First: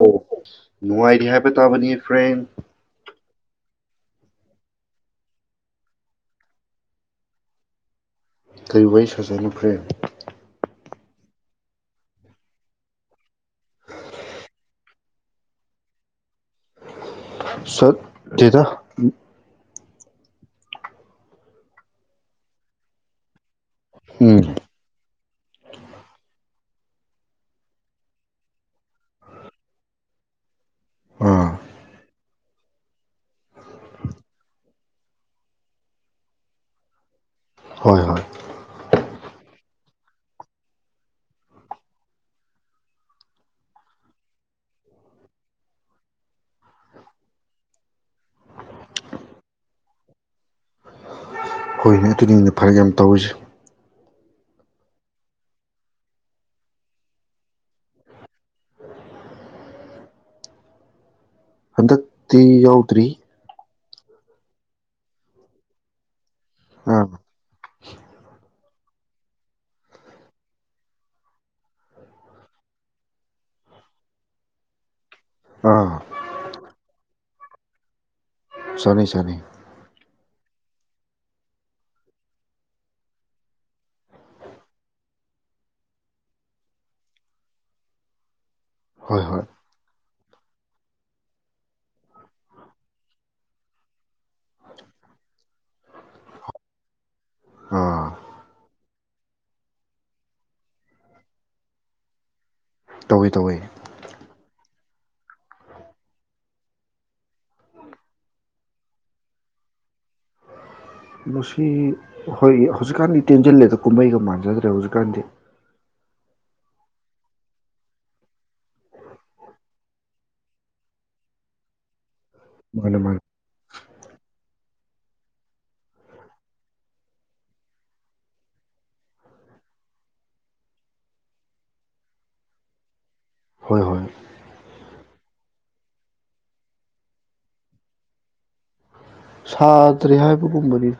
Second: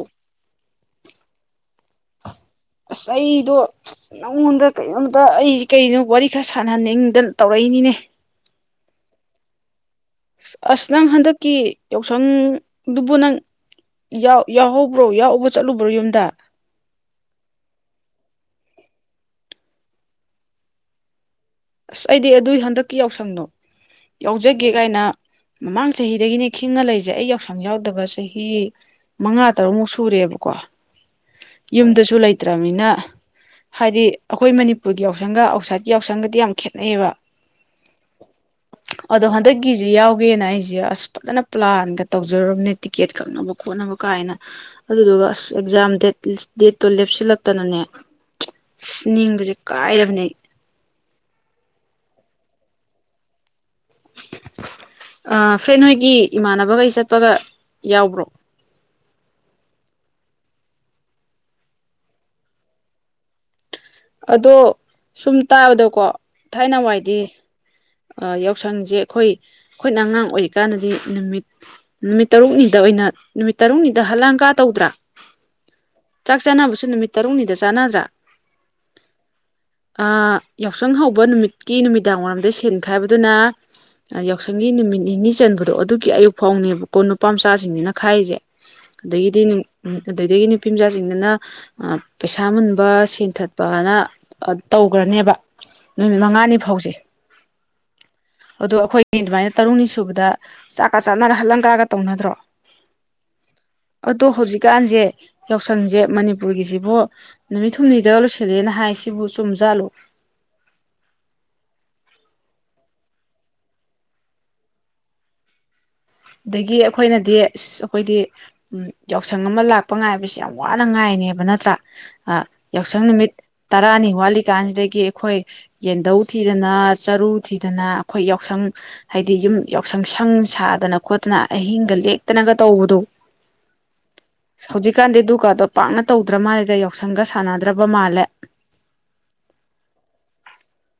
ꯑꯣ ꯅꯨꯡꯉꯥꯏꯔꯤ ꯍꯥꯏꯕ ꯇꯥꯕꯅꯤ ꯐ꯭ꯔꯦꯟ ꯑꯗꯣ ꯅꯪꯉꯣꯟꯗ ꯀꯩꯅꯣꯝꯇ ꯑꯩꯁꯦ ꯀꯩꯅꯣ ꯋꯥꯔꯤ ꯈꯔ ꯁꯥꯟꯅꯍꯟꯅꯤꯡꯗꯅ ꯇꯧꯔꯛꯏꯅꯤꯅꯦ ꯀꯔꯤ ꯋꯥꯔꯤ ꯁꯥꯖꯦ ꯍꯥꯏꯅꫭ ꯄ꯭ꯔꯦꯟ ꯑꯁ ꯅꯪ ꯍꯟꯗꯛꯀꯤ ꯌꯥꯎꯁꯪꯗꯨꯕꯨ ꯅꯪ ꯌꯥꯎꯍꯧꯕ꯭ꯔꯣ ꯌꯥꯎꯕ ꯆꯠꯂꯨꯕ꯭ꯔꯣ ꯌꯨꯝꯗ ꯆꯠ ꯗꯦꯗꯥ ꯑꯁ ꯑꯩꯗꯤ ꯑꯗꯨꯏ ꯍꯟꯗꯛꯀꯤ ꯌꯥꯎꯁꯪꯅꯣ ꯎꯝ ꯌꯥꯎꯖꯒꯦ ꯀꯥꯏꯅ ꯃꯃꯥꯡ ꯆꯍꯤꯗꯒꯤꯅꯤ ꯈꯤꯡꯉ ꯂꯩꯖꯦ ꯑꯩ ꯌꯥꯎꯁꯪ ꯌꯥꯎꯗꯕ ꯆꯍꯤ ꯃꯉꯥ ꯇꯔꯨꯛꯃꯨꯛ ꯁꯨꯔꯦꯕꯀꯣ ꯑꯥ ꯌꯨꯝꯗꯁꯨ ꯂꯩ ꯂꯩꯠꯇ꯭ꯔꯕꯅꯤꯅ ꯍꯥꯏꯗꯤ ꯑꯈꯣꯏ ꯃꯅꯤꯄꯨꯔꯒꯤ ꯌꯥꯎꯁꯪꯒ ꯑꯥꯎꯠꯁꯥꯏꯠꯀꯤ ꯌꯥꯎꯁꯪꯒꯗꯤ ꯌꯥꯝ ꯈꯦꯠꯅꯩꯌꯦꯕ ꯍꯣꯏ ꯍꯣꯏ ꯑꯗꯣ ꯍꯟꯗꯛ ꯒꯤꯁꯦ ꯌꯥꯎꯒꯦꯅ ꯑꯩꯁꯦ ꯑꯁ ꯐꯖꯅ ꯄ꯭ꯂꯥꯟꯒ ꯇꯧꯖꯔꯨꯔꯕꯅꯦ ꯇꯤꯛꯀꯦꯠ ꯀꯛꯅꯕ ꯈꯣꯠꯅꯕ ꯀꯥꯏꯅ ꯑꯗꯨꯗꯨꯒ ꯑꯁ ꯑꯦꯛꯧꯖꯥꯝ ꯗꯦꯠ ꯗꯦꯠꯇꯣ ꯂꯦꯞꯁꯤꯜꯂꯛꯇꯅꯅꯦ ꯑꯁ ꯅꯤꯡꯕꯁꯦ ꯀꯥꯏꯔꯕꯅꯦ ꯍꯣꯏꯅꯦ ꯑꯗꯨꯅꯤꯅꯦ ꯐꯔꯛ ꯌꯥꯝ ꯇꯧꯔꯤꯁꯦ ꯑ ꯐ꯭ꯔꯦꯟ ꯅꯣꯏꯒꯤ ꯏꯃꯥꯅꯕꯈꯩ ꯆꯠꯄꯒ ꯌꯥꯎꯕ꯭ꯔꯣ ꯇꯤ ꯌꯥꯎꯗ꯭ꯔꯤ ꯑꯗꯣ ꯁꯨꯝ ꯇꯥꯕꯗꯀꯣ ꯊꯥꯏꯅ ꯑꯥ ꯋꯥꯏꯗꯤ ꯑ ꯌꯥ ꯌꯥꯎꯁꯪꯁꯦ ꯑꯩꯈꯣꯏ ꯑꯩꯈꯣꯏꯅ ꯑꯉꯥꯡ ꯑꯣꯏꯔꯤꯀꯥꯟꯗꯗꯤ ꯅꯨꯃꯤꯠ ꯅꯨꯃꯤꯠ ꯇꯔꯨꯛꯅꯤꯗ ꯑꯣꯏꯅ ꯅꯨꯃꯤꯠ ꯇꯔꯨꯛꯅꯤꯗ ꯍꯂꯥꯡ ꯀꯥ ꯇꯧꯗ꯭ꯔꯥ ꯑꯥ ꯆꯥꯛ ꯆꯥꯅꯕꯁꯨ ꯅꯨꯃꯤꯠ ꯇꯔꯨꯛꯅꯤꯗ ꯆꯥꯟꯅꯗ꯭ꯔꯥ ꯁꯅꯤ ꯁꯅꯤ ꯑꯥ, ꯌꯥꯎꯁꯪ ꯍꯧꯕ ꯅꯨꯃꯤꯠꯀꯤ ꯅꯨꯃꯤꯗꯥꯡ ꯋꯥꯏꯔꯝꯗ ꯁꯦꯟ ꯈꯥꯏꯕꯗꯨꯅ ꯌꯥꯎꯁꯪꯒꯤ ꯅꯨꯃꯤꯠ ꯅꯤꯅꯤ ꯆꯟꯕꯗꯣ ꯑꯗꯨꯒꯤ ꯑꯌꯨꯛ ꯐꯥꯎꯅꯦꯕꯀꯣ ꯅꯨꯄꯥ ꯃꯆꯥꯁꯤꯡꯅꯤꯅ ꯈꯥꯏꯔꯤꯁꯦ ꯍꯣꯏ ꯍꯣꯏ ꯑꯗꯤꯅ ꯎꯝ ꯑꯗꯨꯗꯒꯤ ꯅꯨꯄꯤ ꯃꯆꯥꯁꯤꯡꯗꯅ ꯄꯩꯁꯥ ꯃꯨꯟꯕ ꯁꯦꯟꯊꯠ ꯖꯅ ꯇꯧꯈ꯭ꯔꯅꯦꯕ ꯅꯨꯃꯤꯠ ꯃꯉꯥꯅꯤ ꯐꯥꯎꯁꯦ ꯑꯥ ꯑꯗꯨ ꯑꯩꯈꯣꯏꯒꯤ ꯑꯗꯨꯃꯥꯏꯅ ꯇꯔꯨꯛꯅꯤ ꯁꯨꯕꯗ ꯆꯥꯛꯀ ꯆꯥꯅꯔ ꯍꯜꯂꯪꯀꯒ ꯇꯧꯅꯗ꯭ꯔꯣ ꯇꯧꯋꯤ ꯇꯧꯋꯤ ꯑꯗꯣ ꯍꯧꯖꯤꯛꯀꯥꯟꯁꯦ ꯌꯥꯎꯁꯪꯁꯦ ꯃꯅꯤꯄꯨꯔꯒꯤꯁꯤꯕꯨ ꯅꯨꯃꯤꯠ ꯍꯨꯝꯅꯤꯗ ꯂꯣꯏ ꯈꯤꯂꯦꯅ ꯍꯥꯏꯁꯤꯕꯨ ꯆꯨꯝꯖꯥꯜꯂꯨ ꯃꯁꯤ ꯍꯣꯏ ꯍꯧꯖꯤꯛꯀꯥꯟꯗꯤ ꯇꯦꯟꯁꯤꯜꯂꯦꯗ ꯀꯨꯝꯍꯩꯒ ꯃꯥꯟꯖꯗ꯭ꯔꯦ ꯍꯧꯖꯤꯛꯀꯥꯟꯗꯤ ꯑꯗꯒꯤ ꯑꯩꯈꯣꯏꯅꯗꯤ ꯑ ꯑꯩꯈꯣꯏꯗꯤ ꯎ ꯌꯥꯎꯁꯪ ꯑꯃ ꯂꯥꯛꯄ ꯉꯥꯏꯕꯁꯤ ꯌꯥꯝ ꯋꯥꯅ ꯉꯥꯏꯅꯦꯕ ꯅꯠꯇ꯭ꯔꯥ ꯃꯥꯅꯦ ꯌꯥꯎꯁꯪ ꯃꯥꯅꯦ ꯅꯨꯃꯤꯠ ꯇꯔꯥꯅꯤ ꯋꯥꯠꯂꯤꯀꯥꯟꯁꯤꯗꯒꯤꯩ ꯒꯤ ꯑꯩꯈꯣꯏ ꯌꯦꯟꯙꯧ ꯊꯤꯗꯅ ꯆꯔꯨ ꯊꯤꯗꯅ ꯑꯩꯈꯣꯏ ꯌꯥꯎꯁꯪ ꯍꯥꯏꯗꯤ ꯌꯨꯝ ꯌꯥꯎꯁꯪ ꯁꯪ ꯁꯥꯗꯅ ꯈꯣꯠꯇꯅ ꯑꯍꯤꯡꯒ ꯂꯦꯛꯇꯅꯒ ꯇꯧꯕꯗꯣ ꯍꯣꯏ ꯍꯣꯏ ꯍꯧꯖꯤꯀꯥꯟꯗꯗꯤ ꯗꯨꯒꯥꯗꯣ ꯄꯥꯛꯅ ꯇꯧꯗ꯭ꯔ ꯃꯥꯜꯂꯦꯗ ꯌꯥꯎꯁꯪꯒ ꯁꯥꯟꯅꯗ꯭ꯔꯕ ꯃꯥꯜꯂꯦ ꯁꯥꯗ꯭ꯔꯦ ꯍꯥꯏꯕꯒꯨꯝꯕꯅꯤ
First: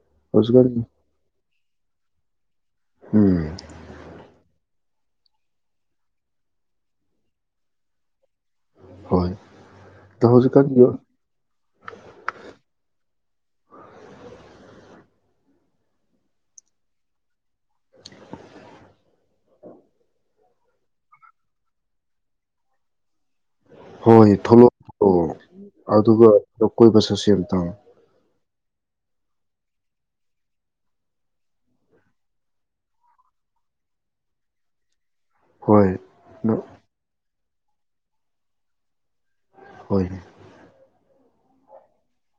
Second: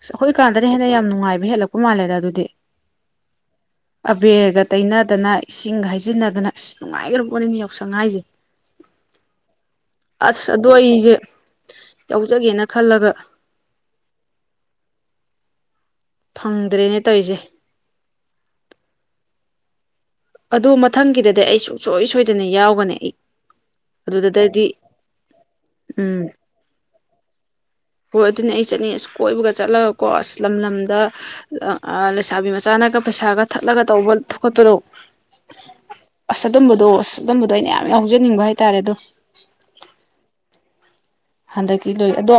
ꯑ ꯑꯩꯈꯣꯏ ꯍꯧꯖꯤꯛꯀꯥꯟ ꯀꯥꯟꯗꯅ ꯍꯦꯟꯅ ꯌꯥꯝ ꯅꯨꯡꯉꯕ ꯍꯦꯜꯂꯛꯄ ꯎ ꯃꯥꯜꯂꯦꯗ ꯑꯗꯨꯗꯤ ꯎꯝ ꯑꯕꯔꯒ ꯇꯩꯅꯗꯅ ꯏꯁꯤꯡꯒ ꯍꯩꯖꯤꯟꯅꯗꯅ ꯑꯁ ꯅꯨꯡꯉꯥꯏꯈ꯭ꯔꯕ ꯄꯣꯠꯅꯤꯅꯤ ꯌꯥꯎꯁꯪ ꯍꯥꯏꯥꯏꯁꯦ ꯍꯣꯏ ꯑꯁ ꯑꯗꯣ ꯑꯩꯁꯦ ꯌꯥꯎꯖꯒꯦꯅ ꯈꯜꯂꯒ ꯐꯪꯗ꯭ꯔꯦꯅꯦ ꯇꯧꯔꯤꯁꯦ ꯑꯗꯨ ꯃꯊꯪꯒꯤꯗꯗꯤ ꯑꯩ ꯁꯨꯡꯁꯣꯏ ꯁꯣꯏꯗꯅ ꯌꯥꯎꯒꯅꯤ ꯑꯩ ꯍꯣꯏ ꯑꯗꯨꯗꯗꯗꯤ ꯊꯣꯛꯂꯛꯑꯣꯂꯛꯑꯣ ꯎꯝ ꯑꯗꯨꯒ ꯀꯣꯏꯕꯁ ꯁꯁꯦꯜ ꯇꯥꯡ ꯍꯣꯏ ꯑꯗꯨꯅꯦ ꯑꯩ ꯆꯠꯅꯤꯡ ꯑꯁ ꯀꯣꯏꯕꯒ ꯆꯠꯂꯒꯀꯣ ꯑꯁ ꯂꯝ ꯂꯝꯗ ꯂꯩꯁꯥꯕꯤ ꯃꯆꯥꯅꯒ ꯄꯩꯁꯥꯒ ꯊꯠꯂꯒ ꯇꯧꯕ ꯊꯀꯠꯄꯗꯣ ꯍꯣꯏ ꯑꯁ ꯅ ꯇꯝꯕꯗꯨꯣ ꯇꯝꯕ ꯑꯗꯣ ꯑꯩꯅ ꯌꯥꯝ ꯌꯥꯎꯖꯅꯤꯡꯕ ꯍꯥꯏꯇꯥꯔꯦ ꯑꯗꯣ ꯍꯣꯏꯅꯦ ꯍꯟꯗꯛꯇꯤ ꯂꯣꯏ ꯑꯗꯣ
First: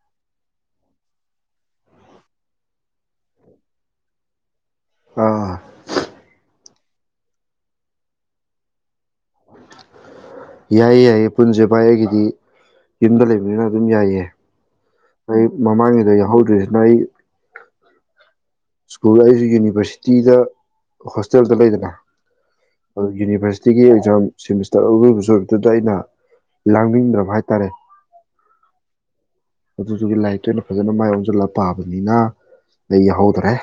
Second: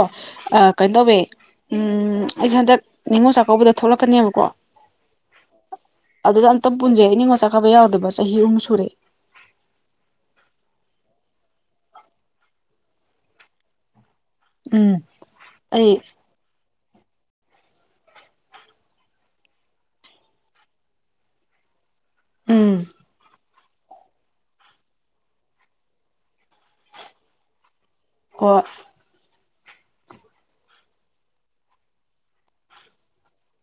ꯀꯩꯅꯣ ꯇꯧꯋꯦ ꯎ ꯑꯩꯁꯦ ꯍꯟꯗꯛ ꯅꯤꯉꯣꯜ ꯆꯥꯛꯀꯧꯕꯗ ꯊꯣꯛꯂꯛꯀꯅꯦꯕꯀꯣ ꯑꯥ ꯑꯗꯨꯗ ꯑꯝꯇ ꯄꯨꯟꯖꯩ ꯏ ꯅꯤꯡꯉꯣꯜ ꯆꯥꯛꯀꯥꯕ ꯌꯥꯎꯗꯕ ꯆꯍꯤ ꯑꯍꯨꯝ ꯁꯨꯔꯦ ꯌꯥꯏꯌꯦ ꯌꯥꯏꯌꯦ ꯄꯨꯟꯁꯦ ꯚꯥꯏ ꯑꯩꯒꯤꯗꯤ ꯌꯨꯝꯗ ꯂꯩꯕꯅꯤꯅ ꯑꯗꯨꯝ ꯌꯥꯏꯌꯦ ꯎꯝ ꯑꯩ ꯃꯃꯥꯡꯉꯩꯗ ꯌꯥꯎꯍꯧꯗ꯭ꯔꯤꯁꯤꯅ ꯑꯩ ꯁ꯭ꯀꯨꯜ ꯑꯩꯁꯨ ꯌꯨꯅꯤꯚꯔꯁꯤꯇꯤꯗ ꯍꯣꯁꯇꯦꯜꯗ ꯂꯩꯗꯅ꯫ ꯎꯝ ꯌꯨꯅꯤꯚꯔꯁ ꯁꯤꯒꯤ ꯑꯦꯛꯖꯥꯝ ꯁꯦꯃꯤꯁꯇꯔ ꯑꯔꯣꯏꯕꯁꯨ ꯑꯣꯏꯕꯗꯨꯗ ꯑꯩꯅ ꯂꯥꯡꯅꯤꯡꯗꯕ ꯍꯥꯏꯇꯥꯔꯦ꯫ [unintelligible] ꯑꯗꯨꯗꯨꯒꯤ ꯂꯥꯏꯔꯤꯛꯇ ꯑꯣꯏꯅ ꯐꯖꯅ ꯃꯥꯏ ꯑꯣꯟꯁꯤꯜꯂꯒ ꯄꯥꯕꯅꯤꯅ ꯑꯩ ꯌꯥꯎꯍꯧꯗꯔꯦ꯫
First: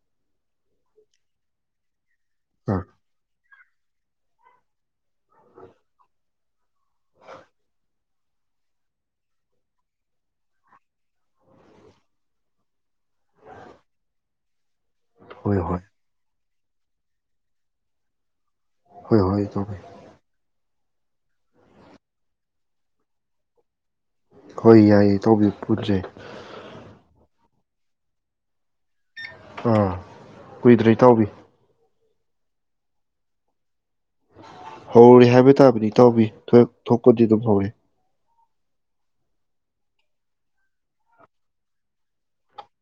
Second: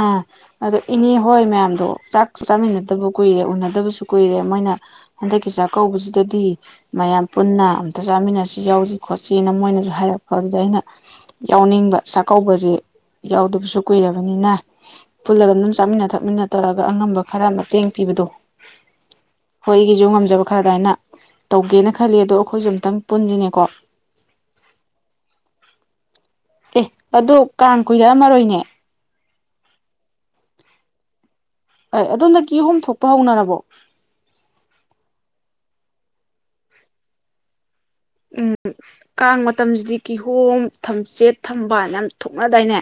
ꯑꯥ ꯑꯗꯣ ꯏꯅꯦ ꯍꯣꯏ ꯃꯌꯥꯝꯗꯣ ꯆꯥꯛ꯫ ꯑꯥ ꯆꯥꯃꯤꯟꯅꯗꯕ ꯀꯨꯏꯔꯦ ꯎꯟꯅ ꯗꯕꯁꯨ ꯀꯨꯏꯔꯦ ꯃꯣꯏꯅ ꯍꯟꯗꯛꯀꯤ ꯆꯥꯛꯀꯧꯕꯁꯤꯗꯗꯤ ꯃꯌꯥꯝ ꯄꯨꯟꯅ ꯑꯝꯇ ꯆꯥꯃꯤꯟꯅꯁꯤ ꯌꯥꯎꯁꯤ ꯈꯣꯠꯁꯤꯅ ꯃꯣꯏꯅꯁꯨ ꯍꯥꯏꯔꯛꯄ ꯑꯗꯨꯗ ꯑꯩꯅ ꯌꯥꯎꯅꯤꯡꯕ ꯆꯥꯛꯀꯧꯕꯁꯦ ꯌꯥꯎꯗꯕꯁꯨ꯫ ꯀꯨꯏꯔꯕꯅꯤꯅ꯫ ꯄꯨꯜꯂꯒ ꯍꯣꯏ ꯑꯗꯨꯝ ꯍꯣꯏ ꯆꯥꯃꯤꯟꯅ ꯊꯛꯃꯤꯟꯅ ꯇꯧꯔꯒ ꯑꯉꯝꯕ ꯈꯔ ꯃꯇꯦꯡ ꯄꯤꯕꯗꯣ꯫ ꯍꯣꯏ ꯍꯣꯏ ꯏꯇꯥꯎꯕꯤ ꯑꯩꯒꯤꯁꯨ ꯉꯝꯖꯕ ꯈꯔ ꯑꯗ꯭ꯋꯥꯏꯅ꯫ ꯇꯧꯒꯦꯅ ꯈꯜꯂꯤ ꯑꯗꯣ ꯑꯩꯈꯣꯏꯁꯨ ꯑꯝꯇꯪ ꯄꯨꯟꯁꯤꯅꯦꯀꯣ꯫ ꯍꯣꯏ ꯌꯥꯏꯌꯦ ꯇꯥꯎꯕꯤ ꯄꯨꯟꯁꯦ꯫ ꯑꯦ ꯑꯗꯣ ꯀꯥꯡ ꯀꯨꯏꯔꯛꯑꯃꯔꯣꯏꯅꯦ꯫ ꯑꯥ ꯀꯨꯏꯗ꯭ꯔꯦ ꯏꯇꯥꯎꯕꯤ꯫ ꯑꯗꯣꯝꯗ ꯀꯤꯍꯣꯝ ꯊꯣꯛꯄ ꯍꯧꯅꯔꯕꯣ꯫ ꯍꯧꯔꯦ ꯍꯥꯏꯕ ꯇꯥꯕꯅꯤ ꯇꯥꯎꯕꯤ ꯊꯣꯛꯄꯗꯤ ꯑꯗꯨꯝ ꯍꯧꯔꯦ꯫ ꯎꯝ ꯀꯥꯡ ꯃꯇꯝꯁꯤꯗꯤ ꯀꯤꯍꯣꯝ ꯊꯝꯆꯦꯠ ꯊꯝꯕꯥꯟ ꯌꯥꯝ ꯊꯣꯛꯅꯗꯥꯏꯅꯦ꯫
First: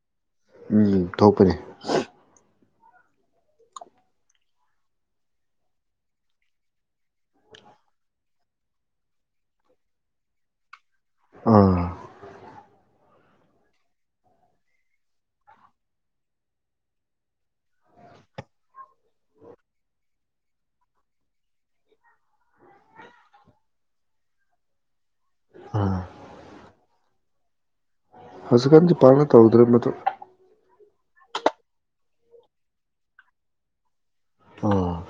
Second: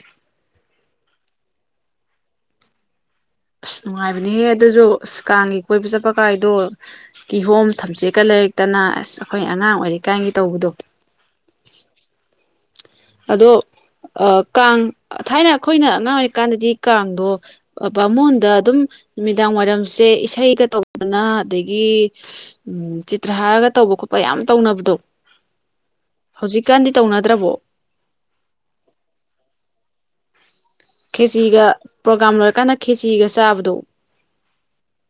ꯎꯝ ꯊꯣꯛꯄꯅꯦ꯫ ꯑꯁ ꯅꯨꯡꯉꯥꯏꯕꯅꯦꯍꯦ ꯑꯗꯨꯁꯨ ꯑꯁ ꯀꯥꯡꯒꯤ ꯀꯣꯏꯕ ꯆꯠꯄ ꯀꯥꯏꯗꯣ ꯀꯤꯍꯣꯝ ꯊꯝꯆꯦꯠꯀ ꯂꯩꯔꯛꯇꯅ ꯑꯁ ꯑꯩꯈꯣꯏ ꯑꯉꯥꯡ ꯑꯣꯏꯔꯤ ꯀꯥꯟꯒꯤ ꯇꯧꯕꯗꯣ꯫ ꯑꯥ꯫ ꯑꯗꯣ ꯑ ꯀꯥꯡ ꯊꯥꯏꯅ ꯑꯩꯈꯣꯏꯅ ꯑꯉꯥꯡ ꯑꯣꯏꯔꯤꯀꯥꯟꯗꯗꯤ ꯀꯥꯡꯗꯣ ꯕꯥꯃꯣꯟꯗ ꯑꯗꯨꯝ ꯅꯨꯃꯤꯗꯥꯡ ꯋꯥꯏꯔꯝꯁꯦ ꯏꯁꯩꯒ ꯇꯧꯗꯅ ꯑꯗꯒꯤ ꯆꯤꯇ꯭ꯔꯍꯥꯔꯒ ꯇꯧꯕ ꯈꯣꯠꯄ ꯌꯥꯝ ꯇꯧꯅꯕꯗꯣ꯫ ꯑꯥ ꯍꯧꯖꯤꯛꯀꯥꯟꯗꯤ꯫ ꯇꯧꯅꯗ꯭ꯔꯕꯣ꯫ ꯍꯧꯖꯤꯛꯀꯥꯟꯗꯤ ꯄꯥꯛꯅ ꯇꯧꯗ꯭ꯔꯦ ꯃꯗꯨ꯫ ꯈꯦꯆꯤꯒ ꯄ꯭ꯔꯣꯒꯥꯝ ꯂꯣꯏꯔꯀꯥꯟꯗ ꯈꯦꯆꯤꯒ ꯆꯥꯕꯗꯣ꯫ ꯎꯝ꯫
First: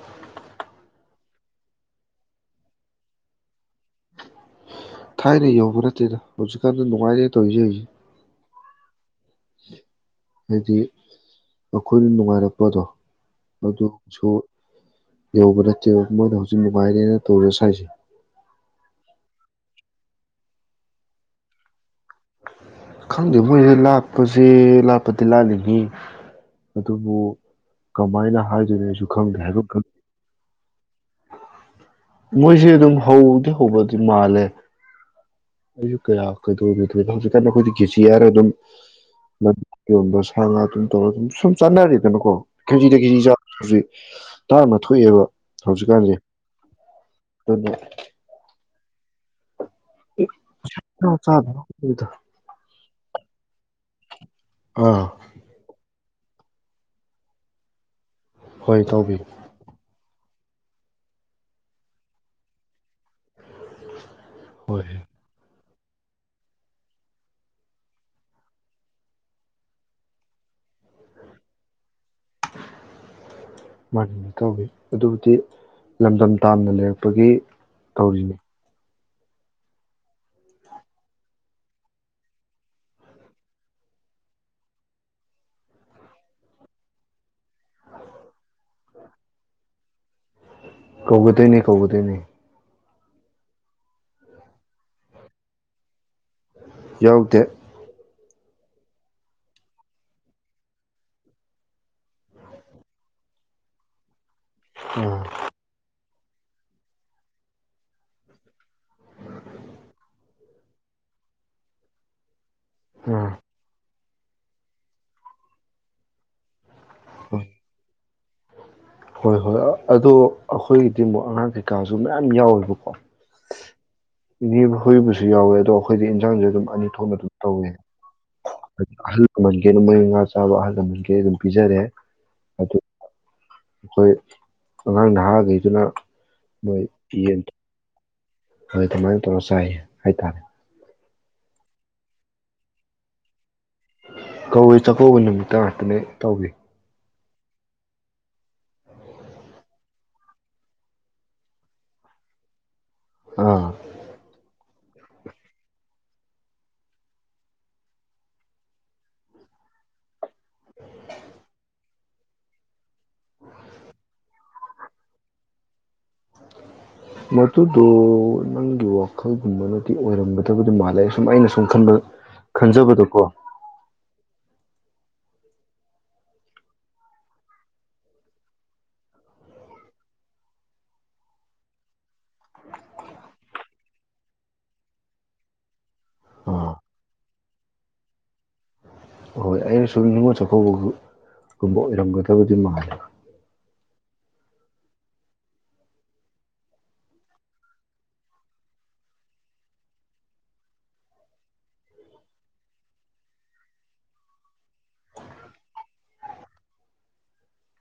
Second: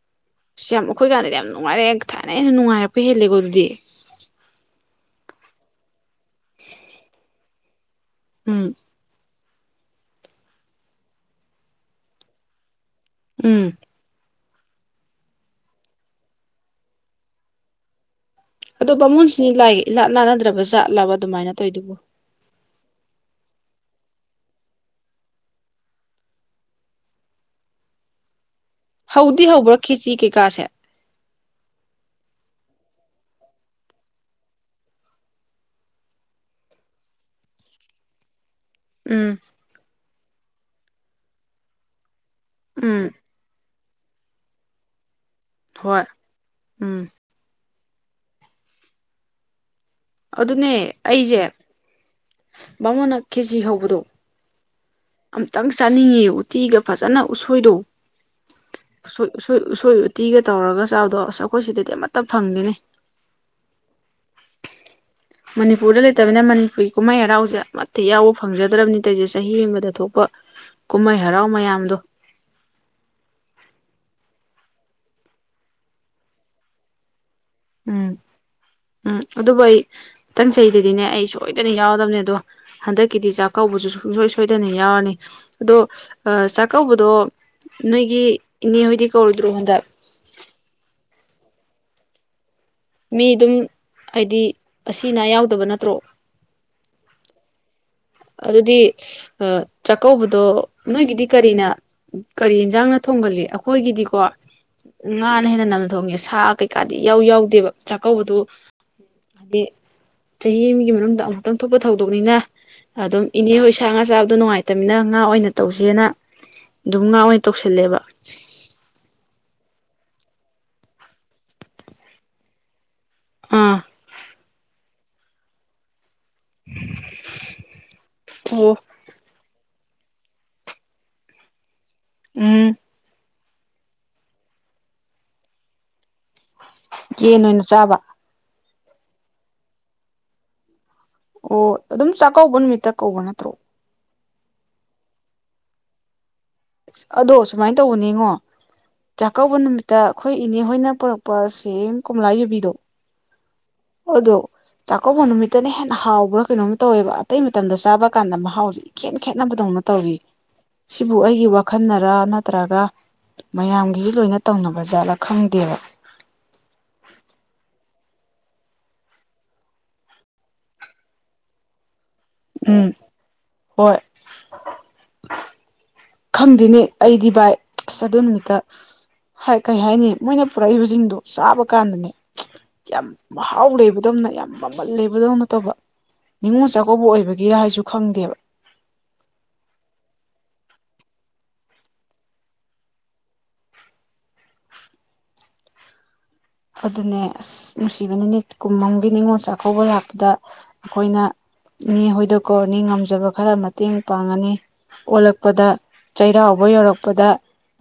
ꯑꯁ ꯌꯥꯝ ꯑꯩꯈꯣꯏ ꯀꯥꯟꯗ ꯌꯥꯝ ꯅꯨꯡꯉꯥꯏꯔꯦ ꯊꯥꯏꯅ ꯍꯦꯟꯅ ꯅꯨꯡꯉꯥꯏꯔꯛꯄ ꯍꯦꯜꯂꯦꯀꯣ ꯑꯗꯨꯗꯤ ꯊꯥꯏꯅ ꯌꯧꯕ ꯅꯠꯇꯦꯗ꯫ ꯍꯧꯖꯤꯀꯥꯟꯗꯤ ꯅꯨꯡꯉꯥꯏꯔꯦ [unintelligible] [inaudible] ꯍꯥꯏꯗꯤ ꯑꯩꯈꯣꯏꯅ ꯅꯨꯡꯉꯥꯏꯔꯛꯄꯗꯣ꯫ ꯎꯝ [unintelligible] ꯌꯧꯕ ꯅꯠꯇꯦ ꯃꯣꯏꯅ ꯍꯧꯖꯤꯛ ꯅꯨꯡꯉꯥꯏꯔꯦꯅ ꯇꯧꯖ ꯁꯥꯏꯁꯦ꯫ ꯑꯗꯣ ꯕꯥꯃꯣꯟꯁꯤ ꯂꯥꯏ ꯏ ꯂꯥꯠꯅꯗ꯭ꯔꯕꯖꯥꯠꯂꯕ ꯑꯗꯨꯃꯥꯏꯅ ꯇꯧꯏꯗꯨꯕꯨ꯫ ꯈꯪꯗꯦ ꯃꯣꯏꯁꯦ ꯂꯥꯠꯄꯁꯦ ꯂꯥꯠꯄꯗꯤ ꯂꯥꯠꯂꯤꯅꯤ ꯑꯗꯨꯕꯨ ꯀꯃꯥꯏꯅ ꯍꯥꯏ ꯍꯧꯗꯤ ꯍꯧꯕ꯭ꯔ ꯈꯦꯆꯤ ꯀꯩꯀꯥꯁꯦ꯫ ꯃꯣꯏꯁꯦ ꯑꯗꯨꯝ ꯍꯗꯤ ꯍꯧꯕꯗꯤ ꯃꯥꯜꯂꯦ ꯑꯩꯁꯨ ꯀꯌꯥ ꯀꯩꯗꯧꯒꯤꯗ꯭ꯔꯦꯗ ꯍꯧꯖꯤꯛꯀꯥꯟ ꯑꯩꯈꯣꯏꯗꯤ ꯀꯦꯖꯤ ꯍꯥꯏꯔꯒ ꯑꯗꯨꯝ꯫ ꯎꯝ ꯃ ꯌꯣꯟꯕꯁꯦ ꯁꯥꯉꯥ ꯑꯗꯨꯝ ꯇꯧꯔꯒ ꯑꯗꯨꯝ ꯁꯨꯝ ꯆꯥꯟꯅꯔꯤꯗꯅꯀꯣ ꯈꯦꯖꯤꯗ ꯎꯝ ꯈꯦꯖꯤ ꯆꯥ ꯍꯖꯤꯛ ꯇꯥꯡꯅ ꯊꯣꯛꯑꯦꯕ ꯍꯣꯏ ꯍꯧꯖꯤꯀꯥꯟꯖꯦ ꯎꯝ ꯗꯨꯅꯦ ꯑꯗꯨꯅꯦ ꯑꯩꯁꯦ ꯆꯥꯗ ꯕꯥꯃꯣꯟꯅ ꯈꯦꯆꯤ ꯍꯧꯕꯗꯣ ꯑꯥ ꯑꯝ ꯇꯪ ꯆꯥ ꯆꯥꯅꯤꯡꯉꯤꯌꯦ ꯎꯇꯤꯒ ꯐꯖꯅ ꯎꯁꯣꯏꯗꯣ ꯍꯣꯏ ꯇꯧꯕꯤ ꯎꯁꯣꯏ ꯎꯁꯣꯏ ꯎꯁꯣꯏ ꯇꯤꯒ ꯇꯧꯔꯒ ꯆꯥꯕꯗꯣ ꯑꯁ ꯑꯩꯈꯣꯏ ꯁꯤꯗꯗꯤ ꯑꯃꯠꯇ ꯐꯪꯗꯦꯅꯦ ꯍꯣꯏ ꯃꯅꯤꯄꯨꯔꯗ ꯂꯩꯇꯕꯅꯤꯅ ꯃꯅꯤꯄꯨꯔꯤ ꯀꯨꯝꯍꯩ ꯍꯔꯥꯎꯖꯦ ꯑꯃꯠꯇ ꯌꯥꯎꯕ ꯐꯪꯖꯗ꯭ꯔꯝꯅꯤ ꯇꯩꯖꯦ ꯆꯍꯤ ꯑꯃꯗꯥ ꯊꯣꯛꯄ ꯀꯨꯝꯍꯩ ꯍꯔꯥꯎ ꯃꯌꯥꯝꯗꯣ ꯃꯥꯅꯤꯅꯦ ꯏꯇꯥꯎꯕꯤ ꯑꯗꯨꯕꯨꯗꯤ ꯂꯝꯗꯝ ꯇꯥꯝꯅ ꯂꯩꯔꯛꯄꯒꯤ ꯎꯝ ꯇꯧꯔꯤꯅꯦ ꯎꯝ ꯑꯗꯨꯕꯨ ꯑꯩ ꯃꯇꯪ ꯆꯍꯤꯗꯗꯤꯅꯦ ꯑꯩ ꯁꯣꯏꯗꯅ ꯌꯥꯎꯔꯗꯕꯅꯦ ꯑꯗꯣ ꯍꯟꯗꯛꯀꯤꯗꯤ ꯆꯥꯛꯀꯧꯕꯖꯨ ꯁꯨꯡꯁꯣꯏ ꯁꯣꯏꯗꯅ ꯌꯥꯎꯔꯅꯤ ꯑꯗꯣ ꯆꯥꯛꯀꯧꯕꯗꯣ ꯅꯣꯏꯒꯤ ꯏꯅꯦꯍꯣꯏꯗꯤ ꯀꯧꯔꯣꯏꯗ꯭ꯔꯣ ꯍꯟꯗꯛ ꯀꯧꯒꯗꯣꯏꯅꯦ ꯀꯧꯒꯗꯣꯏꯅꯦ ꯃꯤ ꯑꯗꯨꯝ ꯍꯥꯏꯗꯤ ꯑꯁꯤꯅꯥ ꯌꯥꯎꯗꯕ ꯅꯠꯇ꯭ꯔꯣ ꯌꯥꯎꯗꯦ ꯑꯗꯨꯗꯤ ꯆꯥꯛꯀꯧꯕꯗꯣ ꯅꯣꯏꯒꯤꯗꯤ ꯀꯔꯤꯅ ꯀꯔꯤ ꯌꯦꯟꯖꯥꯡꯅ ꯊꯣꯡꯒꯜꯂꯤ ꯑꯩꯈꯣꯏꯒꯤꯗꯤꯀꯣ ꯑꯥ ꯉꯥꯅ ꯍꯦꯟꯅ ꯅꯝꯅ ꯊꯣꯡꯉꯦ ꯑꯁ ꯊ ꯀꯩꯀꯥꯗꯤ ꯏꯌꯥꯎ ꯌꯥꯎꯗꯦꯕ ꯆꯥꯛꯀꯧꯕꯗꯨ ꯍꯥꯏꯗꯤ ꯆꯍꯤ ꯑꯃꯒꯤ ꯃꯅꯨꯡꯗ ꯑꯃꯨꯛꯇꯪ ꯊꯣꯛꯄ ꯊꯧꯗꯣꯛꯅꯤꯅ ꯑꯗꯨꯝ ꯑꯥ ꯏꯅꯦ ꯍꯣꯏ ꯁꯥꯡꯉꯥ ꯥꯛ ꯆꯥꯕꯗꯣ ꯅꯨꯡꯉꯥꯏꯇꯝꯅꯤꯅ ꯉꯥ ꯑꯣꯏꯅ ꯇꯧꯁꯦꯅ ꯑꯗꯨꯝ ꯉꯥ ꯍꯣꯏ ꯑꯣꯏꯅ ꯇꯧꯁꯜꯂꯦꯕ ꯍꯣꯏ ꯍꯣꯏ ꯑꯗꯣ ꯑꯩꯈꯣꯏꯒꯤꯗꯤ ꯑꯃꯨꯛ ꯑꯉꯥꯡ ꯀꯩꯀꯥꯁꯨ ꯃꯌꯥꯝ ꯌꯥꯎꯋꯦꯕꯀꯣ ꯑꯥ ꯏꯅꯦ ꯃꯈꯣꯏꯕꯨꯁꯨ ꯌꯥꯎꯋꯦ ꯑꯗꯣ ꯑꯩꯈꯣꯏꯗꯤ ꯍꯦꯟꯖꯥꯜꯁꯦ ꯑꯗꯨꯝ ꯑꯅꯤ ꯊꯣꯛꯅ ꯑꯗꯨꯝ ꯇꯧꯋꯦ ꯑꯣ ꯑꯍꯜ ꯑ ꯃ ꯀꯩꯅꯣ ꯃꯣꯏ ꯉꯥ ꯆꯥꯕ ꯑꯍꯜ ꯂꯃꯟꯒꯤ ꯑꯗꯨꯝ ꯄꯤꯖꯔꯦ ꯎꯝ ꯑꯗꯨ ꯑꯩꯈꯣꯏ ꯑꯉꯥꯡ ꯅꯍꯥꯒꯩꯗꯨꯅ ꯀꯦꯟ ꯑꯣꯏꯅ ꯆꯥꯕ ꯍꯣꯏ ꯑꯗꯨꯃꯥꯏꯅ ꯇꯧꯔ ꯆꯥꯏ ꯍꯥꯏꯇꯥꯔꯦ ꯑꯣ ꯑꯗꯨꯝ ꯆꯥꯛꯀꯧꯕ ꯅꯨꯃꯤꯠꯇ ꯀꯧꯕ ꯅꯠꯇ꯭ꯔꯣ ꯀꯧꯏ ꯆꯥꯛꯀꯧꯕ ꯅꯨꯃꯤꯠꯇ ꯉꯥꯛꯇꯅꯦ ꯇꯧꯋ ꯑꯗꯣ ꯁꯨꯃꯥꯏꯅ ꯇꯧꯕꯅꯦꯉꯣ ꯆꯥꯛꯀꯧꯕ ꯅꯨꯃꯤꯠꯇ ꯑꯩꯈꯣꯏ ꯏꯅꯦ ꯍꯣꯏꯅ ꯄꯨꯔꯛꯄ ꯁꯦꯝ ꯀꯣꯝꯂꯥ ꯌꯨꯕꯤꯗꯣ ꯑ ꯑꯗꯣ ꯆꯥꯛꯀꯧꯕ ꯅꯨꯃꯤꯠꯇꯅ ꯍꯦꯟꯅ ꯍꯥꯎꯕ꯭ꯔꯥ ꯀꯩꯅꯣꯝ ꯇꯧꯋꯦꯕ ꯑꯇꯩ ꯃꯇꯝꯗ ꯆꯥꯕ ꯀꯥꯟꯗ ꯃꯍꯥꯎꯁꯦ ꯏꯈꯦꯟ ꯈꯦꯠꯅꯕꯗꯧꯅ ꯇꯧꯋꯤ ꯁꯤꯕꯨ ꯑꯩꯒꯤ ꯋꯥꯈꯜꯅ ꯅꯠꯇ꯭ꯔꯒ ꯃꯌꯥꯝꯒꯤ ꯂꯣꯏꯅ ꯇꯧꯅꯕ ꯖꯥꯠꯂꯥ ꯈꯪꯗꯦꯕ ꯃꯗꯨꯗꯣ ꯅꯪꯒꯤ ꯋꯥꯈꯜꯒꯨꯝꯕꯅꯗꯤ ꯑꯣꯏꯔꯝꯒꯗꯕꯨꯗꯤ ꯃꯥꯜꯂꯦ ꯁꯨꯝ ꯑꯩꯅ ꯁꯨꯝ ꯈꯟꯕ ꯎꯝ ꯈꯟꯖꯕꯗꯨꯀꯣ [inaudible] ꯈꯪꯗꯦꯅꯦ ꯑꯩꯗꯤ ꯚꯥꯏ ꯑꯁ ꯑꯗꯨ ꯅꯨꯃꯤꯠꯇ ꯀꯩ ꯍꯥꯏꯅꯤ ꯃꯣꯏꯅ ꯄꯨꯔꯛꯏꯕꯁꯤꯡꯗꯣ ꯆꯥꯕ ꯀꯥꯟꯗꯅꯦ ꯌꯥꯝ ꯃꯍꯥꯎ ꯂꯩꯕꯗꯧꯅ ꯌꯥꯝ ꯃꯃꯜ ꯂꯩꯕꯗꯧꯅ ꯇꯧꯕ ꯅꯤꯉꯣꯜ ꯑꯥ ꯆꯥꯛꯀꯧꯕ ꯑꯣꯏꯕꯒꯤ ꯍꯥꯏꯁꯨ ꯈꯪꯗꯦꯕ ꯍꯣꯏ ꯑꯩꯅ ꯁꯨꯝ ꯅꯤꯡꯉꯣꯜ ꯆꯥꯛꯀꯧꯕꯒꯨꯝꯕ ꯑꯣꯏꯔꯝꯒꯗꯕꯗꯤ ꯃꯥꯜꯂꯤ ꯑꯗꯨꯅꯦ ꯑꯁ ꯅꯨꯡꯁꯤꯕꯅꯦ ꯀꯨꯝꯃꯪꯒꯤ ꯅꯤꯉꯣꯜ ꯆꯥꯛꯀꯧꯕ ꯂꯥꯛꯄꯗ ꯑꯩꯈꯣꯏꯅ ꯍꯣꯏꯗꯣꯛꯀꯣꯅꯤ ꯉꯝꯖꯕ ꯈꯔ ꯃꯇꯦꯡ ꯄꯥꯡꯉꯅꯤ ꯑꯣꯜꯂꯛꯄꯗ ꯆꯩꯔꯥꯎꯕ ꯌꯧꯔꯛꯄꯗ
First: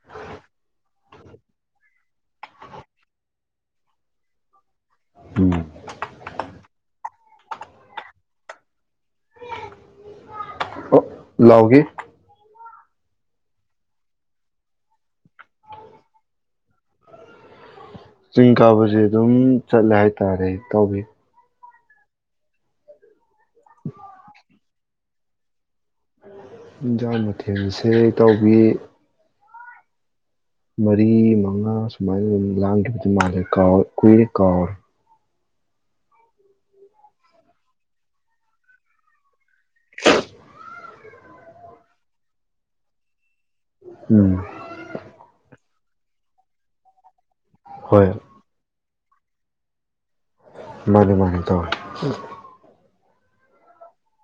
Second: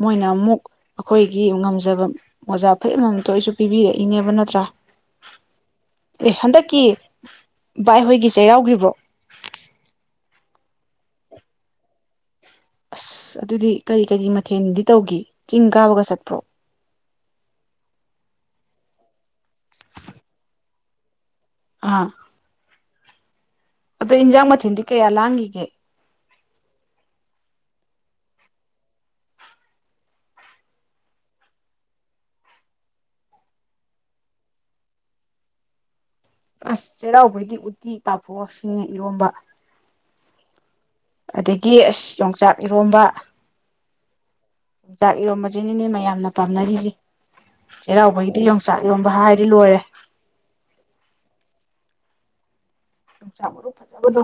ꯃꯣꯏꯅ ꯑꯃꯨꯛ ꯑꯩꯈꯣꯏꯒꯤ ꯉꯝꯖꯕ ꯃꯣꯖꯥ ꯐꯔꯤꯠꯃ ꯄꯤꯕꯤꯔꯛꯏꯅꯦꯕ ꯅꯠꯇ꯭ꯔꯥ ꯎꯝ ꯑꯦ ꯍꯟꯗꯛꯀꯤ ꯕꯥꯏ ꯍꯣꯏꯒꯤ ꯆꯩꯔꯥꯎꯒꯤꯕ꯭ꯔꯣ ꯑꯣ ꯂꯥꯎꯒꯤ ꯑꯁ ꯑꯗꯨꯗꯤ ꯀꯔꯤ ꯀꯔꯤ ꯃꯊꯦꯜꯗꯤ ꯇꯧꯈꯤ ꯆꯤꯡ ꯀꯥꯕꯒ ꯆꯠꯄ꯭ꯔꯣ ꯆꯤꯡ ꯀꯥꯕꯁꯦ ꯑꯗꯨꯝ ꯆꯠꯂꯦ ꯍꯥꯏꯇꯥꯔꯦ ꯇꯥꯎꯕꯤ ꯑꯥ ꯑꯗ ꯏꯟꯖꯥꯝ ꯃꯊꯦꯟꯗꯤ ꯀꯦꯌꯥ ꯂꯥꯡꯒꯤꯒꯦ ꯌꯦꯟꯁꯥꯡ ꯃꯊꯦꯜꯁꯦ ꯏꯇꯥꯎꯕꯤ ꯃꯔꯤ ꯃꯉꯥ ꯁꯨꯃꯥꯏꯅ ꯑꯗꯨ ꯂꯥꯡꯈꯤꯕꯗꯨ ꯃꯥꯜꯂꯦ ꯀꯥꯎ ꯀꯨꯏꯔꯦ ꯀꯥꯎꯔꯦ ꯑꯁ ꯆꯩꯔꯥꯎꯕꯩꯗꯤ ꯎꯠꯇꯤ ꯄꯥꯐꯣꯔ [unintelligible] ꯉꯦ ꯏꯔꯣꯝꯕ [inaudible] ꯑꯗꯒꯤ ꯑꯁ ꯌꯣꯡꯆꯥꯛ ꯏꯔꯣꯝꯕ ꯎꯝ ꯇ ꯏꯔꯣꯝꯕꯖꯦ [unintelligible] ꯃꯌꯥꯝꯅ ꯄꯥꯝꯅꯔꯤꯁꯦ ꯍꯣꯏ ꯆꯩꯔꯥꯎꯕꯒꯤꯗꯤ ꯌꯣꯡꯆꯥꯛ ꯔꯣꯝꯕ ꯍꯥꯏꯗꯤ ꯂꯣꯏꯔꯦ ꯃꯥꯅꯦ ꯃꯥꯅꯦ ꯇꯧꯋꯦ ꯌꯣꯡꯆꯥꯛ ꯃꯔꯨ ꯐꯖꯕꯗꯣ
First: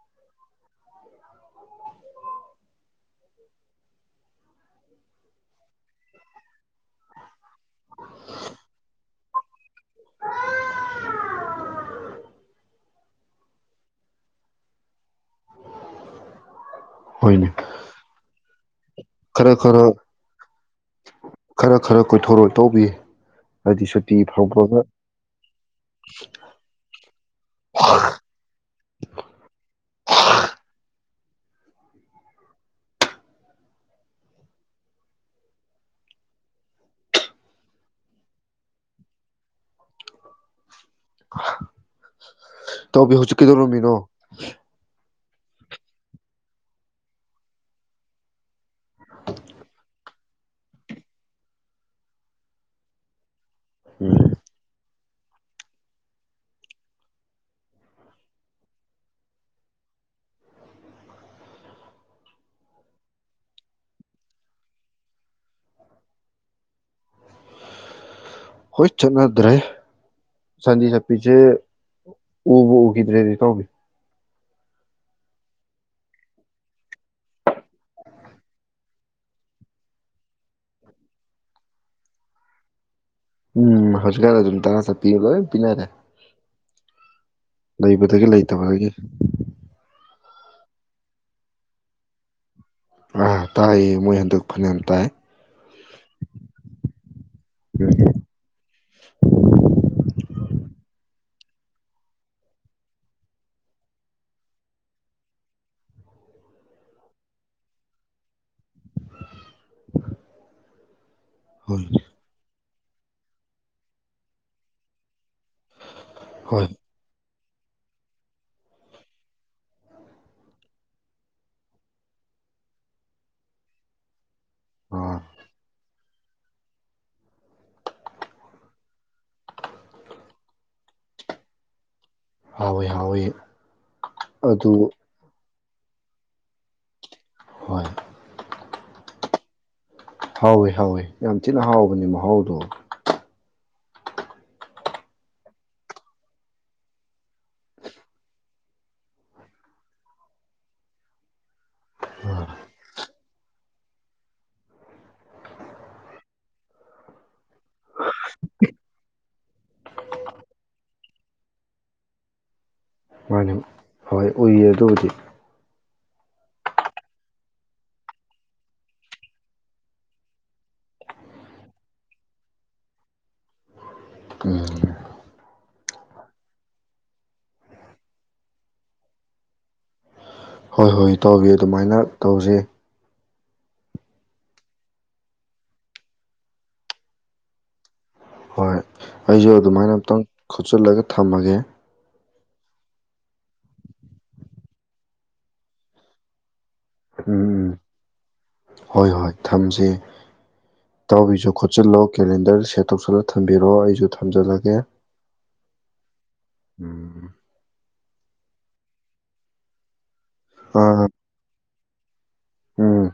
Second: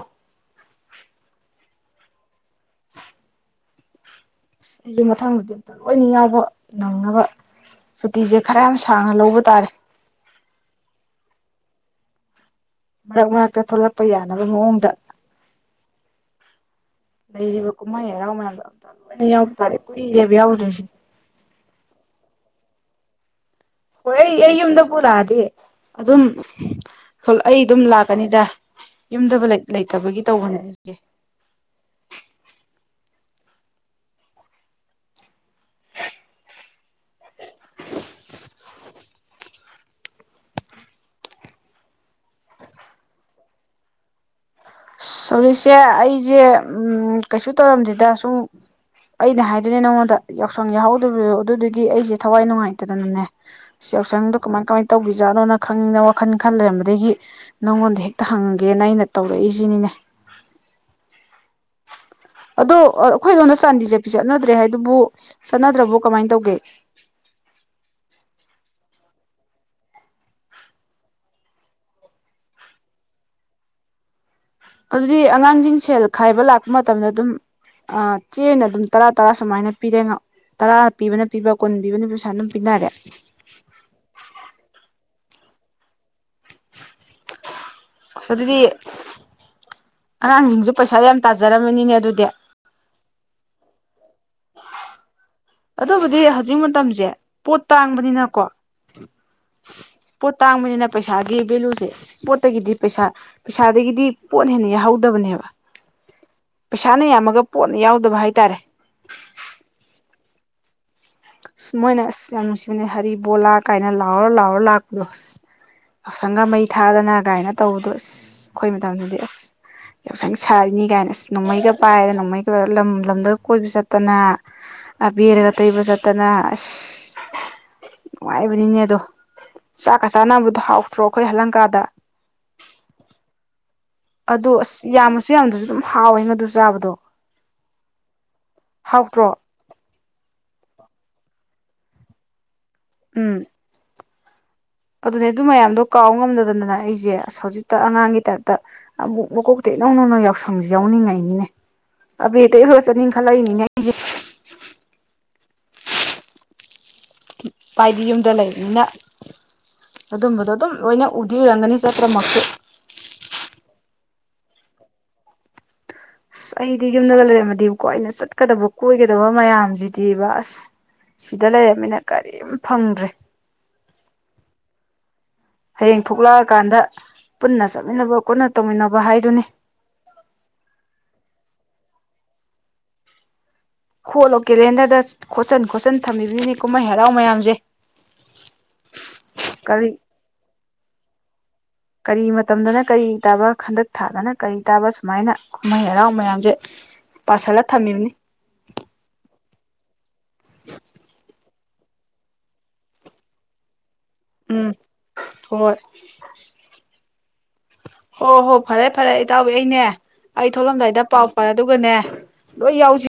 ꯑꯁ ꯑꯩꯁꯨ ꯃꯊꯪꯗꯗꯤ ꯑꯝꯇ ꯂꯣꯏꯅ ꯌꯥꯎꯕ ꯅꯪꯅꯕ ꯁꯨꯇꯤꯁꯦ ꯈꯔ ꯌꯥꯝ ꯁꯥꯡꯅ ꯂꯧꯕ ꯇꯥꯔꯦ ꯃꯔꯛ ꯃꯔꯛꯇ ꯊꯣꯛꯂꯛꯄ ꯌꯥꯅꯕ ꯃꯑꯣꯡꯗ ꯍꯣꯏꯅꯦ ꯂꯩꯔꯤꯕ ꯀꯨꯃꯩ ꯍꯔꯥꯎ ꯃꯌꯥꯝꯗꯣ ꯈꯔ [unintelligible] ꯈꯔ ꯀꯨꯢꯔꯦꯕ ꯌꯥꯎꯗ꯭ꯔꯤꯖꯦ ꯈꯔ ꯈꯔ ꯀꯣꯏꯊꯣꯔꯣꯛꯑꯣ ꯏꯇꯥꯎꯕꯤ ꯍꯥꯏꯗꯤ ꯍꯣꯏ ꯁꯨꯇꯤ ꯑꯩ ꯑꯩ ꯐꯪꯕꯒ ꯌꯨꯝꯗꯕꯨ ꯂꯥꯛꯑꯗꯤ ꯑꯗꯨꯝ ꯑꯩ ꯑꯗꯨꯝ ꯂꯥꯛꯀꯅꯤꯗ ꯌꯨꯝꯗꯕꯨ ꯂꯩ ꯂꯩꯇꯕꯒꯤ ꯇꯧꯕꯅꯦ ꯑꯩꯁꯦ ꯇꯧꯕꯤ ꯍꯧꯖꯤꯛ ꯀꯩꯗꯧꯔꯝꯃꯤꯅꯣ ꯑꯁ ꯍꯧꯖꯤꯛꯁꯦ ꯑꯩꯁꯦ ꯀꯩꯁꯨ ꯇꯧꯔꯝꯗꯦꯗ ꯁꯨꯝ ꯑꯩꯅ ꯍꯥꯏꯗꯣꯏꯅꯦ ꯅꯉꯣꯟꯗ ꯌꯥꯎꯁꯪ ꯌꯥꯎꯍꯧꯗꯕꯤꯗꯣ ꯑꯗꯨꯗꯨꯒꯤ ꯑꯩꯁꯦ ꯊꯋꯥꯏ ꯅꯨꯡꯉꯥꯏꯇꯗꯅꯅꯦ ꯁꯦꯜꯁꯪꯗꯣ ꯀꯃꯥꯏ ꯀꯃꯥꯏ ꯇꯧꯕꯤꯖꯥꯠꯅꯣꯅ ꯈꯪꯅꯤꯡꯗꯅ ꯋꯥꯈꯜ ꯈꯜ ꯂꯩꯔꯝꯕꯗꯒꯤ ꯅꯪꯉꯣꯟꯗ ꯍꯦꯛꯇ ꯍꯪꯒꯦꯅ ꯑꯩꯅ ꯇꯧꯔꯛꯏꯁꯦ ꯅꯤꯅꯦ ꯑꯗꯣ ꯑꯩꯈꯣꯏ ꯂꯣꯟꯅ ꯆꯥꯟꯗꯤꯁꯦ ꯄ ꯆꯠꯅꯗ꯭ꯔꯦ ꯍꯥꯏꯗꯨꯕꯨ ꯆꯠꯅꯗ꯭ꯔꯕꯨ ꯀꯃꯥꯏꯅ ꯇꯧꯒꯦ ꯍꯣꯏ ꯆꯠꯅꯗ꯭ꯔꯦ ꯁꯟꯗꯤ ꯁꯄꯤꯁꯦ ꯎꯕ ꯎꯈꯤꯗ꯭ꯔꯦꯗꯤ ꯀꯧꯏ ꯑꯗꯨꯗꯤ ꯑꯉꯥꯡꯁꯤꯡ ꯁꯦꯜ ꯈꯥꯏꯕ ꯂꯥꯛꯄ ꯃꯇꯝꯗ ꯑꯗꯨꯝ ꯆꯦꯅ ꯑꯗꯨꯝ ꯇꯔꯥ ꯇꯔꯥ ꯁꯨꯃꯥꯏꯅ ꯄꯤꯔꯦꯣ ꯇꯔꯥ ꯄꯤꯕꯅ ꯄꯤꯕ ꯀꯨꯟ ꯄꯤꯕꯅ ꯄꯤ ꯁꯨꯃꯥꯏꯅ ꯑꯗꯨꯝ ꯄꯤꯅꯔꯦ ꯎꯝ ꯍꯖꯒꯒꯥ ꯑꯗꯨ ꯇ ꯁ ꯄꯤꯅꯔꯦ ꯂꯩꯕꯗꯒꯤ ꯑꯁ ꯑꯗꯨꯗꯤ ꯂꯩꯇꯕꯗꯒꯤ ꯑꯉꯥꯡꯁꯤꯡꯁꯨ ꯄꯩꯁꯥ ꯌꯥꯝ ꯇꯥꯖꯔꯝꯃꯅꯤꯅꯦ ꯑꯗꯨꯗꯤ ꯑꯥ ꯇꯥꯛꯌꯦ ꯃꯣꯏ ꯍꯟꯗꯛ ꯐꯅꯌꯥꯝ ꯇꯥꯏ ꯑꯗꯨꯕꯨꯗꯤ ꯍꯧꯖꯤꯛ ꯃꯇꯝꯁꯦ ꯄꯣꯠ ꯇꯥꯡꯕꯅꯤꯅꯀꯣ ꯄꯣꯠ ꯇꯥꯡꯕꯅꯤꯅ ꯄꯩꯁꯥ ꯄꯩꯁꯥꯒꯤ ꯚꯦꯂꯨꯁꯦ ꯄꯣꯠꯇꯒꯤꯗꯤ ꯄꯩꯁꯥ ꯄꯩꯁꯥꯗꯒꯤꯗꯤ ꯄꯣꯠꯅ ꯍꯦꯟꯅ ꯌꯥꯎꯍꯧꯗꯕꯅꯦꯕ ꯄꯩꯁꯥꯅ ꯌꯥꯝꯃꯒ ꯄꯣꯠꯅ ꯌꯥꯎꯗꯕ ꯍꯥꯏꯇꯥꯔꯦ ꯍꯣꯏ ꯃꯣꯏꯅꯁꯤ ꯌꯥꯝ ꯑꯗꯨꯅꯦ ꯍꯔꯤ ꯣꯂꯥ ꯀꯥꯏꯅ ꯂꯥꯎꯔ ꯂꯥꯎꯔ ꯂꯥꯛꯄꯨꯔꯣꯁ ꯌꯥꯎꯁꯪꯒ ꯃꯩ ꯍꯣꯏ ꯊꯥꯗꯅ ꯀꯥꯏꯅ ꯇꯧꯕꯗꯣ ꯑꯁ ꯑꯩꯈꯣꯏ ꯃꯇꯝꯗꯗꯤ ꯑꯁ ꯌꯥꯎꯁꯪ ꯁꯥꯔꯤꯅꯤ ꯀꯥꯏꯅ ꯑꯁ ꯅꯣꯡꯃꯩꯒ ꯄꯥꯏꯗ ꯅꯣꯡꯃꯩꯒ ꯂꯣꯏꯔ ꯂꯝ ꯂꯝꯗꯒ ꯀꯣꯏꯕ ꯆꯠꯇꯅ ꯑꯥ ꯑꯕꯤ ꯑꯦꯔꯦꯒ ꯇꯕ ꯆ ꯇꯅ ꯑꯁ ꯅꯨꯡꯉꯥꯏꯕꯅꯤꯅꯦ ꯑꯗꯣ ꯆꯥꯛꯀ ꯆꯥꯅꯕꯗꯣ ꯍꯥꯎꯇ꯭ꯔꯣ ꯑꯩꯈꯣꯏ ꯍꯂꯪꯀꯥꯗ ꯍꯥꯎꯋꯏ ꯍꯥꯎꯋꯏ ꯑꯗꯣ ꯑꯁ ꯌꯥꯝꯃꯁꯨ ꯌꯥꯝꯗ꯭ꯔꯁꯨ ꯁꯨꯝ ꯍꯥꯎꯋꯦ ꯉꯥ ꯑꯗꯨꯨ ꯆꯥꯕꯗꯣ ꯍꯣꯏ ꯍꯥꯎꯇ꯭ꯔꯣ ꯍꯥꯎꯋꯦ ꯍꯥꯎꯋꯤ ꯌꯥꯝ ꯊꯤꯅ ꯍꯥꯎꯕꯅꯦ ꯃꯍꯥꯎꯗꯣ ꯎꯝ ꯑꯗꯨꯅꯦ ꯑꯗꯨ ꯃꯌꯥꯝꯗꯣ ꯀꯥꯎ ꯉꯝꯗꯗꯅ ꯑꯩꯁꯦ ꯑꯁ ꯍꯧꯖꯤꯛꯇ ꯑꯉꯥꯡꯒꯤ ꯇꯥꯏꯞꯇ ꯑꯃꯨꯛ ꯃꯀꯣꯛꯇ ꯏꯅꯧ ꯅꯧꯅ ꯌꯥꯎꯁꯪꯁꯦ ꯌꯥꯎꯅꯤꯡꯉꯛꯏꯅꯤꯅꯦ ꯑꯕꯦ ꯑꯥ ꯑꯇꯩ ꯈꯔ ꯆꯠꯅꯤꯡꯈꯠꯂꯛꯏꯅꯤꯅꯦ ꯑꯩꯁꯦ ꯄꯥꯏꯗꯤ ꯌꯨꯝꯗ ꯂꯩꯕꯅꯤꯅ ꯑꯗꯨꯝꯕꯗꯣ ꯑꯗꯨꯝ ꯂꯣꯏꯅ ꯎꯗꯤꯔꯝꯒꯅꯤ ꯆꯠꯇ꯭ꯔꯃꯛꯁꯨ ꯀꯨꯏꯌꯦ ꯑꯗꯨꯕꯨꯗꯤ ꯑꯁ ꯑꯩꯗꯤ ꯌꯨꯝꯗꯒ ꯂꯩꯔꯝꯃꯗꯤ ꯀꯣ ꯑꯩꯅ ꯆꯠꯀꯗꯕ ꯀꯣꯏꯒꯗꯕ ꯃꯌꯥꯝꯁꯤꯗꯤ ꯕꯥꯁ ꯁꯤꯗ ꯂꯩꯔꯕꯝꯃꯤꯅ ꯀꯔꯤꯝ ꯐꯪꯗ꯭ꯔꯦ ꯎꯝ ꯍꯌꯦꯡ ꯊꯣꯛꯂꯛꯑꯀꯥꯟꯗ ꯄꯨꯟꯅ ꯆꯠꯃꯤꯟꯅꯕ ꯄꯨꯟꯅ ꯇꯧꯃꯤꯟꯅꯕ ꯍꯥꯏꯗꯨꯅꯤ ꯑꯍꯣꯏ ꯏꯇꯥꯎꯕꯤ ꯑꯗꯨꯃꯥꯏꯅ ꯇꯧꯁꯦ ꯈꯣꯠꯂꯣ ꯀꯦꯂꯦꯟꯗꯔꯗ ꯈꯣꯠꯆꯤꯟ ꯈꯣꯠꯆꯤꯟ ꯊꯝꯕꯤꯕꯤꯅꯤ ꯀꯨꯝꯍꯩ ꯍꯔꯥꯎ ꯃꯌꯥꯝꯁꯦ ꯍꯣꯏ ꯑꯩꯁꯨ ꯀꯔꯤ ꯑꯗꯨꯃꯥꯏꯅ ꯑꯃꯝꯛꯇꯪ ꯈꯨꯣꯠꯆꯜꯂꯒ ꯊ ꯊꯝꯃꯒꯦ ꯀꯔꯤ ꯃꯇꯝꯗꯅ ꯀꯔꯤ ꯇꯥꯕ ꯍꯟꯗꯛ ꯊꯥꯗꯅ ꯀꯔꯤ ꯇꯥꯕ ꯁꯨꯃꯥꯏꯅ ꯀꯨꯝꯍꯩ ꯍꯔꯥꯎ ꯃꯌꯥꯝꯁꯦ ꯎꯝ ꯄꯥꯁꯜꯂ ꯎꯝ ꯊꯝꯃꯤꯕꯅꯤ ꯍꯣꯏ ꯍꯣꯏ ꯊꯝꯖꯦ ꯅꯪꯁꯨ ꯈꯣꯠꯆꯜꯂꯣ ꯀꯦꯂꯦꯟꯗꯔ ꯁꯦꯠ ꯇꯧꯁꯤꯜꯂ ꯊꯝꯕꯤꯔꯣꯑꯣ ꯑꯩꯁꯨ ꯎꯝ ꯊꯝꯖꯜꯂꯒꯦ ꯍꯣꯏ ꯎꯝ ꯐꯔꯦ ꯐꯔꯦ ꯑꯩ ꯏꯇꯥꯎꯕꯤ ꯑꯩꯅꯦ ꯑꯩ ꯊꯣꯛꯂꯝꯗꯥꯏꯗ ꯑꯥ ꯄꯥꯎ ꯄꯥꯔꯦ ꯑꯗꯨ ꯎꯕꯅꯦ ꯂꯣꯏ ꯎꯝ ꯌꯥꯎꯁꯤ